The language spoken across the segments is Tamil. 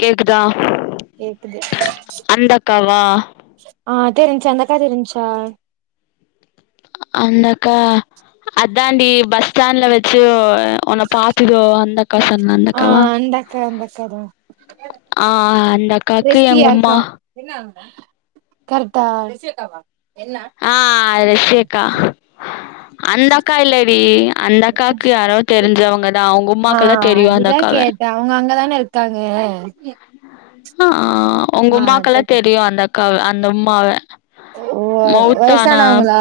கேக்குதா கேக்குது அந்தக்காவா ஆ தெரிஞ்சா அந்தக்கா தெரிஞ்ச்சா அந்தக்கா அத் தாண்டி பஸ் ஸ்டாண்ட்ல வெச்சு உன்ன பார்த்ததோ அந்த க்கசன்னந்தக்கவா காதா ஆ அந்தக்காக்கு எங்கும்மா கற்ட்டா ஆ ரஷிக்கா அந்த அக்கா இல்லடி அந்த அக்காவுக்கு யாரோ தெரிஞ்சவங்கதான் அவுங்க ஆ உம்மாக்குலா தெரியு அந்த அதுதா அக்காவ கேட்டே அவங்க அங்கதானே இருக்காங்க ஹ ஆ உங்க ஆ அதா உம்மாக்குலா கேட்டே தெரியு அந்த அக்கா அந்த உம்மாவ ஓ வயசானாவுங்களா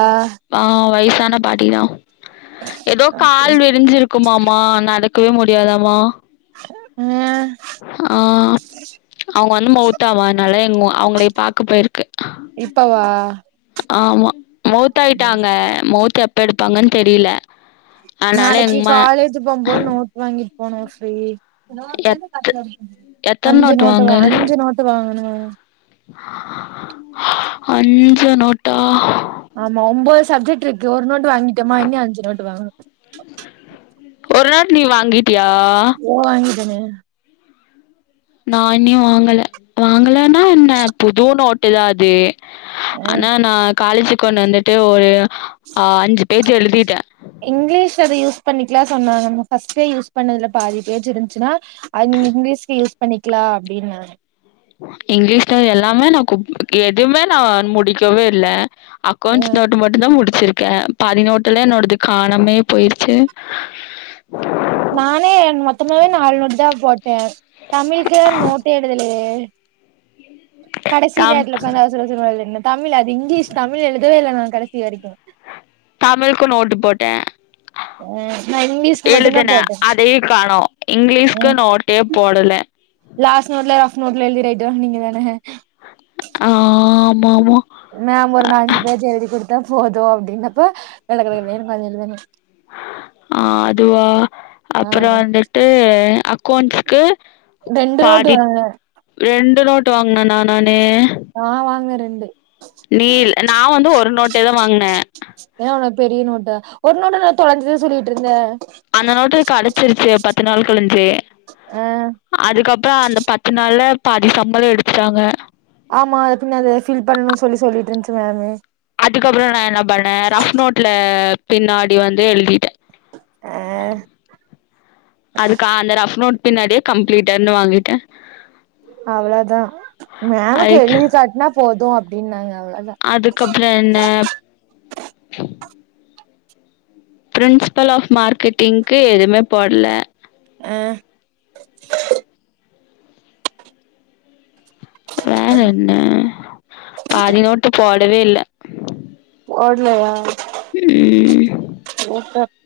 தான பாட்டி தா ஏதோ அப்டி கால் விரிஞ்சிருக்குமாமா நடக் இருக்கவே முடியாதாமா ஆ ஆ அவுங்க வந்து மௌத்தாமாவா அனால அவுங்கள பாக்க போயிருக்கு இப்பவா ஆமா மௌத்தாயிட்டாங்க மௌத் செடெப்பெடுப்பாங்கனு தெரில நாளைக்கு காலேஜ் போகும்போது நோட் வாங்கிட்டு போன ஃப்ரீ எத் எத்தன அஞ்சு நோட்டு வாங்கல் அஞ்சு நோட்டு வாங்கணோ அஞ்சு நோட்டா ஆமா ஒன்பது சப்ஜெக்ட் இருக்கு ஒரு நோட்டு் வாங்கிட்டேமா இன்னி அஞ்சு நோட்டு் வாங்கனோ ஒரு நாள் நீ வாங்கிட் ஓ வாங்கிடேனே நா இன்னியு வாங்கல வாங்கலன்னா என்ன புது நோட்டுதா அது ஆ ஆனா நா காலேஜுக்கு கொண்டு வந்துட்டு ஒரு ஆ அஞ்சு பேஜ் எழுதிட்ட இங்கிலீஷ் அத யூஸ் பண்ணிக்கலா சொன்னாங்க நம்ம ஃபஸ்டே யூஸ் பண்ணதுல பாதி பேஜ் இருன்சுன்னா அது நீங்க இங்லீஷ்க் யூஸ் பண்ணிக்கலா அப்டின்னாங்க இங்லீஷ்ல எல் லாமே நா குப் எதுவுமே நா முடிக்கவே இல்ல அ அக்கௌண்ஸ் நோட்டு மட்டுதா முடி வச்சிருக்கேன் பதினோட்டுல என்னோடது காணமே போயிருச்சு நானே மொத்தமாவே நாலு நோட்டு தா போட்டேன் தமிழுக்கு நோட்டே எழுதலயே கடைசி தம் நேரத்துல உக்காந்து அவசர அவசரமா எழுதுன்ன தமிழ் அது இங்கிலீஷ் தமிழ் எழுதவே இல்ல நான் கடைசியரிக்கும் தமிழுக்கு நோட்டு போட்டேன் ம் நா இங்கிலிஷ்கு மட்டு தா போட்டேன் அதையு காணோ இங்கிலீஷ்க்கு உம் நோட்டே போடல. லாஸ்ட் நோட்ல நோட்ல எழுதி ரைட்டு வாங்குனீங்க தான ஆ ஆமாமா தா போதும் அப்டின்னப்ப கடகடன்னு உக்காந்து எழுதுனே ஆ அதுவா ஆ அப்புறம் வந்துட்டு அக்கௌண்ட்ஸ்க்கு ரெண்டு நோட்டு வாங்க ய நோட்டு வாங்னன்னா நானு ஆ வாங்க ரெண்டு நீல் நா வந்து ஒரு நோட்ட தா வாங்ன ஏன்னா உனக்கு பெரிய நோட்டா ஒரு நோட்ட தா தொலைஞ்ச சொல்லிட்ருந்த அந்த நோட்டு கடச்சிருச்சு பத்து நாள் கழிச்சு ஆ அதுக்கப்புறோ அந்த பத்து நாள்ல பாதி சம்பளோ எடுத்துட்டாங்க ஆமா அத பின்ன அது ஃபில் பண்ணணும் சொல்லி சொல்லிட்ருந்துச்சு மேமு அதுக்கப்புறம் நான் என்ன பண்ணேன் ரஃப் நோட்ல பின்னாடி வந்து எழுதிட்டே ஆ அதுக்கா அந்த ரஃப் நோட் பின்னாடியு கம்ப்பிளீட்டடுனு வாங்கிட்டே அவ்ளோதா, மேமுக்கு எழுதி காாட்னா போ து அப்டின்னாங்க அவ்ளோதா அதுக்கப்பற என்ன பிரின்ஸிபல் ஆஃப் மார்க்கெட்டிங்க்கு எதுமே போடல ஆ வேற என்ன பாதினோட்டு போ விடவே இல்ல ஓட்லயா உம்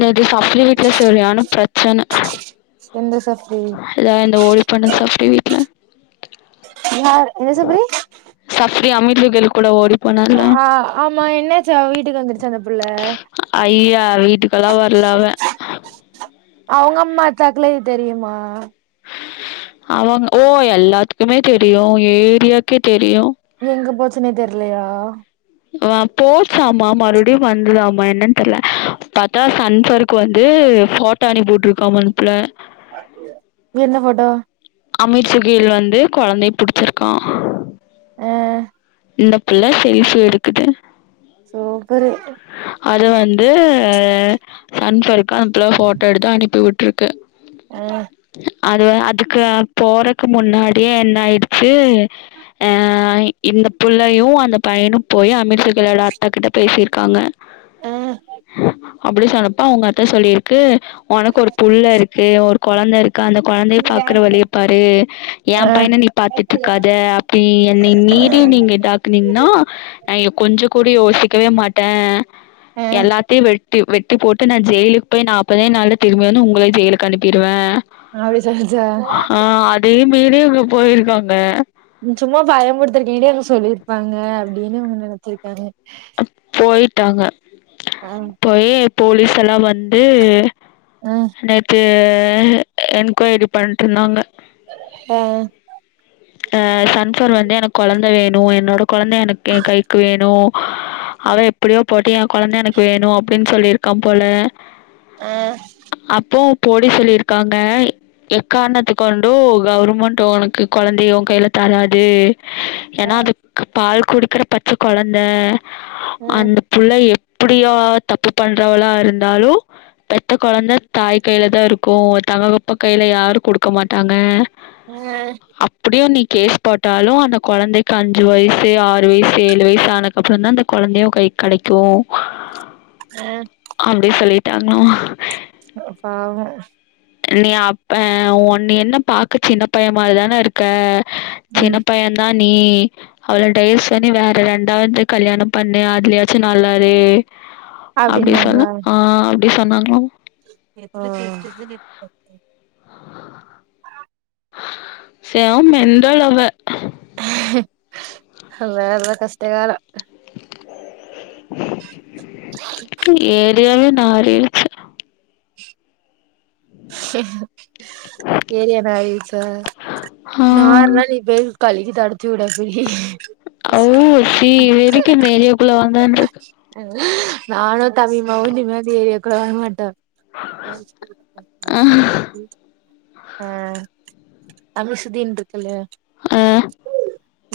நேத்து சப்லி வீட்டுல சொரியானு பிரச்சனை எந்தசு எல இந்த ஓலி பண்ண சாப்ழி வீட்டுல ன்னார் என்ன சபரி அமீ லெ கூட ஓடி போனல்ல ஆமா என்னாச்சு அவ வீட்டுக்கு வந்துருச்சா அந்த புள்ள ஐயா வீட்டுக்கெல்லா வரலவ அவங்க அம்மா தக்கலது தெரியுமா அவங்க ஓ எல்லாத்துக்குமே தெரியு ஏரியாக்கே தெரியு எங்க போச்சுன்னே தெரியலையா ஆ போச்சாமா மறுபடியு வந்ததாமமா என்னன்னு தெரியல பாத்தா சன்பர் கு வந்து போட் தணி போட்டிருக்காம மனுப்புல என்ன போட்டோ அமீர் சுுகீழ் வந்து குழந்தை புடிச்சிருக்கா ஆஹ் இந்த பிள்ள சரிசூ எடுக்குது சோ ஒரு அது வந்து சன்ஃர்க் கணப்புல போட்டோ எடுத்து அனுப்பி விட் ட்ருக்கு ஆஹ் அது அதுக்கு போறக்கு முன்னாடியே என்ன ஆயிடுச்சு அஹ் இந்த பிள்ளையு அந்த பையனு போய் அமீத்ஷ கிழோட அத்தா கிட்ட பேசிரு காங்க ஆ ஹ அப்படி சொன்னப்பா உங்க அத்த சொல்லிருக்கு உனக்கு ஒரு புல் இருக்கு ஒரு கொழந்தை இருக்கு அந்த குழந்தைய பாக்குற வழிய பாரு ஏ ஆ பையனை நீ பாத்துட்ருக்காத அப்படி என்ன மீறி நீங்க இதாக்குனீங்கன்னா நான்ங்க கொஞ்ச கூடி யோசிக்கவே மா ஆ ஆ எல்லாத்தையு வெட் வெட்டி போட்டு நா ஜெயிலுக்கு போய் நாற்பதே நாளல திரும்பி வந்து உங்கள ஜெயிலுக்கு அனுப்பிருவே ஆப்பிடி சொல்லுச்சா வீடியோக்குள்ள போயிருக்காங்க சும்மா பயம் புடுத்தருக்கு வேண்டி அவங்க சொல்லியிருப்பாங்க அப்டின்னு அவங்க நெனைச்சிருக்காங்க போயிட்டாங்க ஆ போயி போலீஸ் எல்லா வந்து ஆ நேத்து து என்கொயரி பண்ட்டு இருந்தாங்க ஆ சன்ஃப்ளவர் வந்து எனக் கொழந்த வேணு என்னோடக் கொழந்த எனக்கு ஏ கைக்கு வேணு அவ எப்புடியோ போட்டு ஏ கொழந்த எனக்கு வேணு அபடின்னு சொல்லியிருக்கான் போல ஆ அப்போ போடி சொல்லியிருக்காங்க எக்காரணத்து கொண்டு கவர்மெண்ட் உனக்கு கொழந்தைய ஓ கைல தராது ஆ ஏன்னா அதுக்கு பால் குடுக்கிற பச்ச கொழந் இந்த ம் அந்த புள்ள எப் த்த எப்படியோ தப்பு பண்றவளா இருந்தாலு பெத்த கொழந்த தாய் கையிலதா இருக்கும் தகப்பன் கையில யாரும் குடுக்க மாட்டாங்க உம் ஃகேஸ் போட்டாலு அந்த கொழந்தைக்கு அஞ்சு வயசு ஆறு வயசு ஏழு வயசான அதுக்கப்பறந்தா அந்த குழந்தையே ஓ கைக்கு கெடைக்கும் அ அப்டி சொல்லிட்டாங்களோ பாவோ நீ அப்ப உன்னு என்ன பக்கா சின்ன பையன் மாரிதான இருக்க சின்ன ம் பையந்தான் நீ அவ்ளோ டவஸ் பண்ணி வேற ரெண்டாவது கல்யாணோ பண்ணு அதுலயாச்சு நல்லாரு அப்புடி சொன்ன ஆ இப்டி சொன்னாங்களோ எஃகோ ஆ செம மெண்டல் அவ அத அந்த கஷ்டகாலோ ஏரியாவ்லயு நாறிடுச்சு ஏரியா நாறிடுச்சா ஆ நாறுனா நீ போய் கழுவி தொடச்சு உடு அபி ஓ சி இவ எதுக்கு இந்த ஏரியாக்குள்ள வந்தான்ருக்கு நானு தம்பிமாவு இனிமே இந்த ஏரியாக்குள்ள வற மாட்டோ [inaudible] அ அ அமுஷுதின் இருக்குல்லயா அ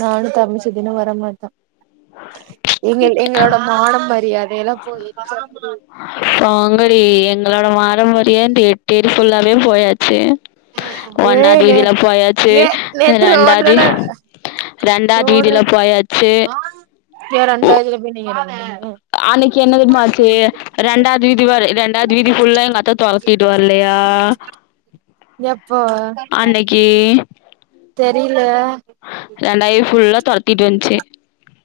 நானு தம்பி சுதீனு வரமாட்டா எங்கள் எங்களோட மானம் ம ரியாதை எல்லா போயி போங்கடி எ ங்களோட மாரம்பரிய இந்த எட்டெரி ஃபுல்லாவே போயாச்சு ஒன்னாவது வீதியில போயாச்சு ரெண்டாவது [unintelligible] ரெண்டாவது வீதியில போயாச்சு அ அன்னிக் கென்ன தெரிமா ஆச்செ ரெண்டாது வீதி வர ரெண்டாது வீதி ஃபுல்லா எங்கத்த தொரத்திட்டு வர்லையா எப்போ அன்னிக்கி தெரியில ரண்டாவீ ஃபுல்லா தொரத்திட்டு வஞ்ச்சு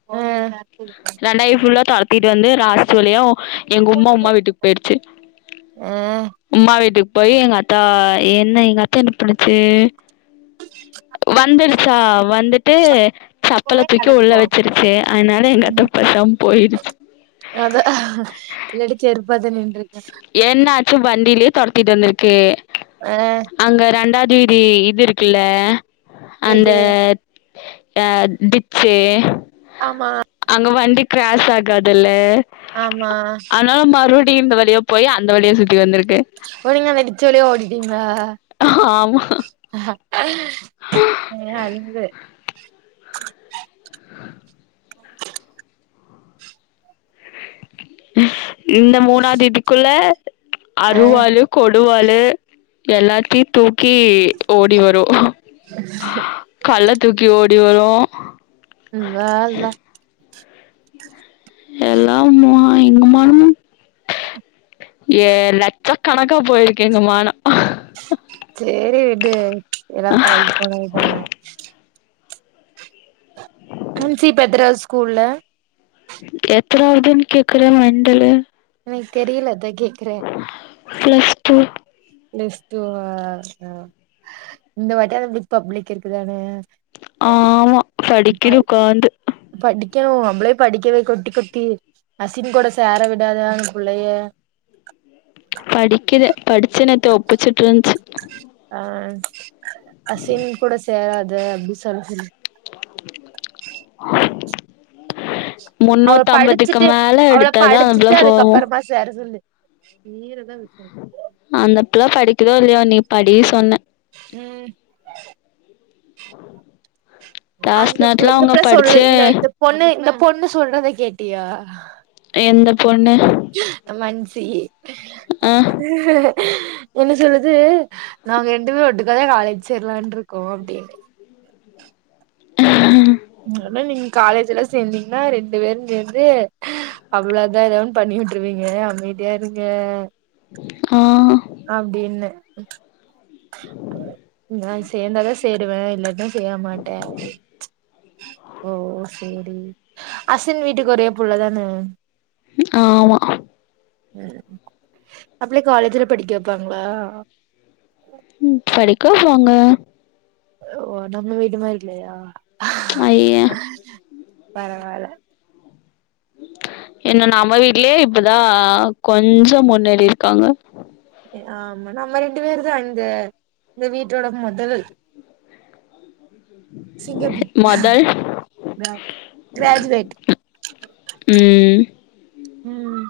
ம் ரண்டா வீ ஃபுல்லா தொர த்திட்டு வந்து ராஸ் சொல்லியு எங்க உம்மா உம்மா வீட்டுக் போய்டுச்சு ஆ உம்மா வீட்டுக் போயி எங்க அத்தா என்ன எங்க அத்தா என்ன பண்ணுச்சு வந்துரு சா வந்துட்டு சப்பல தூக்கி உள்ள வெச்சிருச்சு அதுனால எங்க அத்த பேசாம் போயிருச்சு பதினென்று என்னா ச்சு வண்டிலியே தொரத்திட்டு வந்துருக்கு ஆ அங்க ரண்டா ஜி டி இது இருக்குல்ல அந்த எது அ டிச்சு ஆமா அங்க வண்டிப் கிராஸ் ஆகாதில்ல ஆமா இந்த வழியாப் போயி அந்த வழியா சுத்தி வந்துருக் ஓ நீங்க அந்த டிச்சு வழிய ஓடிட்டீங்ளா ஆமா [unintelligible] இந்த மூணா தேதிக்குள்ள ஆ அருவாலு கொடு ருவாலு எல்லாத்யு தூக்கி ஓடி வரு கல்ல தூக்கி ஓட் டி வரு வா ல எல்லாம் மா எங்க மானமு ஏ லட்சக்கணக்கா போயிருக்கு எங்க மான சேரி விடு ஏல்லா பழக் போனதுதான ஹன்சி பெத்தராஜ் ஸ்கூல்ல எத்தானாவதுன் கேக்குற மெண்டலு எனக் தெரியல அதை கேக்றே ப்ளஸ் டூ பிளஸ் டூ இந்த வாட்டியா நம்ப்ளுக் பப்ளிக் இருக்குதான ஆமா படிக்கிது உக்காந்து [unintelligible] நம்ப்ள படிக்கவே கொட்டி கொட்டி அசின் கூட சேர விடாத அந்த புள்ளைய படிக்கிது பட் சி நேத்து ஒப்புச்சுட்ருந்ச்சு அ அசின் கூட சேராது து அப்டி சொல்லுது அவர் முன்னூத்தி ஐம்பதுக்கு படிச்சுட்டு மேல அவள எடுத்தாதா அந்த புள்ள படிச்சுட்டு போவு அதுக்கப்புறமா சேர சொல்லு ஈர [unintelligible] கிதோ படிக்கதோ இல்லயோ நீ படி சொன்ன ம் கிளாஸ் அந்த புள்ள நேரத்துல இந்த அவங்க புள்ள சொல்லு படிச்சு இந்த இந்த பொண்ணு இந்த பொண்ணு சொல்றத கேட்டியா எந்த பொண்ணு மஞ்சி என்ன சொல்லுது நாங்க ரெண்டுமே ஒட்டுக்காதா காலேஜ் சேர்லான் இருக்கோ அப்டின்னு ம் ஆனா நீங்க காலேஜ் எல்லா சேந்தீங்கன்னா ரெண்டு பேரும் சேந்து அவ்வளோதா ஏதா ஒன்னு பண்ணி வுட்ருவீங்க அமைதியா இருங்க ஆ அப்டின்னு நா சேந்தாதா சேருவே இல்லன்னா சேர மாட்டே அப்டின்சு ஓ சேரி அசின் வீட்டுக்கு ஒரே புள்ளதான ஆமா அப்ளே காலேஜ்ல படிக்க வப்பாங்களா ம் படி கவப்பாங்க ஓ நம்ள வீடு மாரி இல்லயா ஐய பரவால இன்னு நம்ம வீட்லயே இப்பதா கொஞ்சம் முன்னேறி இருக்காங்க ஆமா நம்ம ரெண்டு பேரும் தா இந்த இந்த வீட்டோட முதல்ல சிங்கப்பெண் மொதல் கிரா கிராஜுவேட் ம் ம்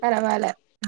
பரவால ம்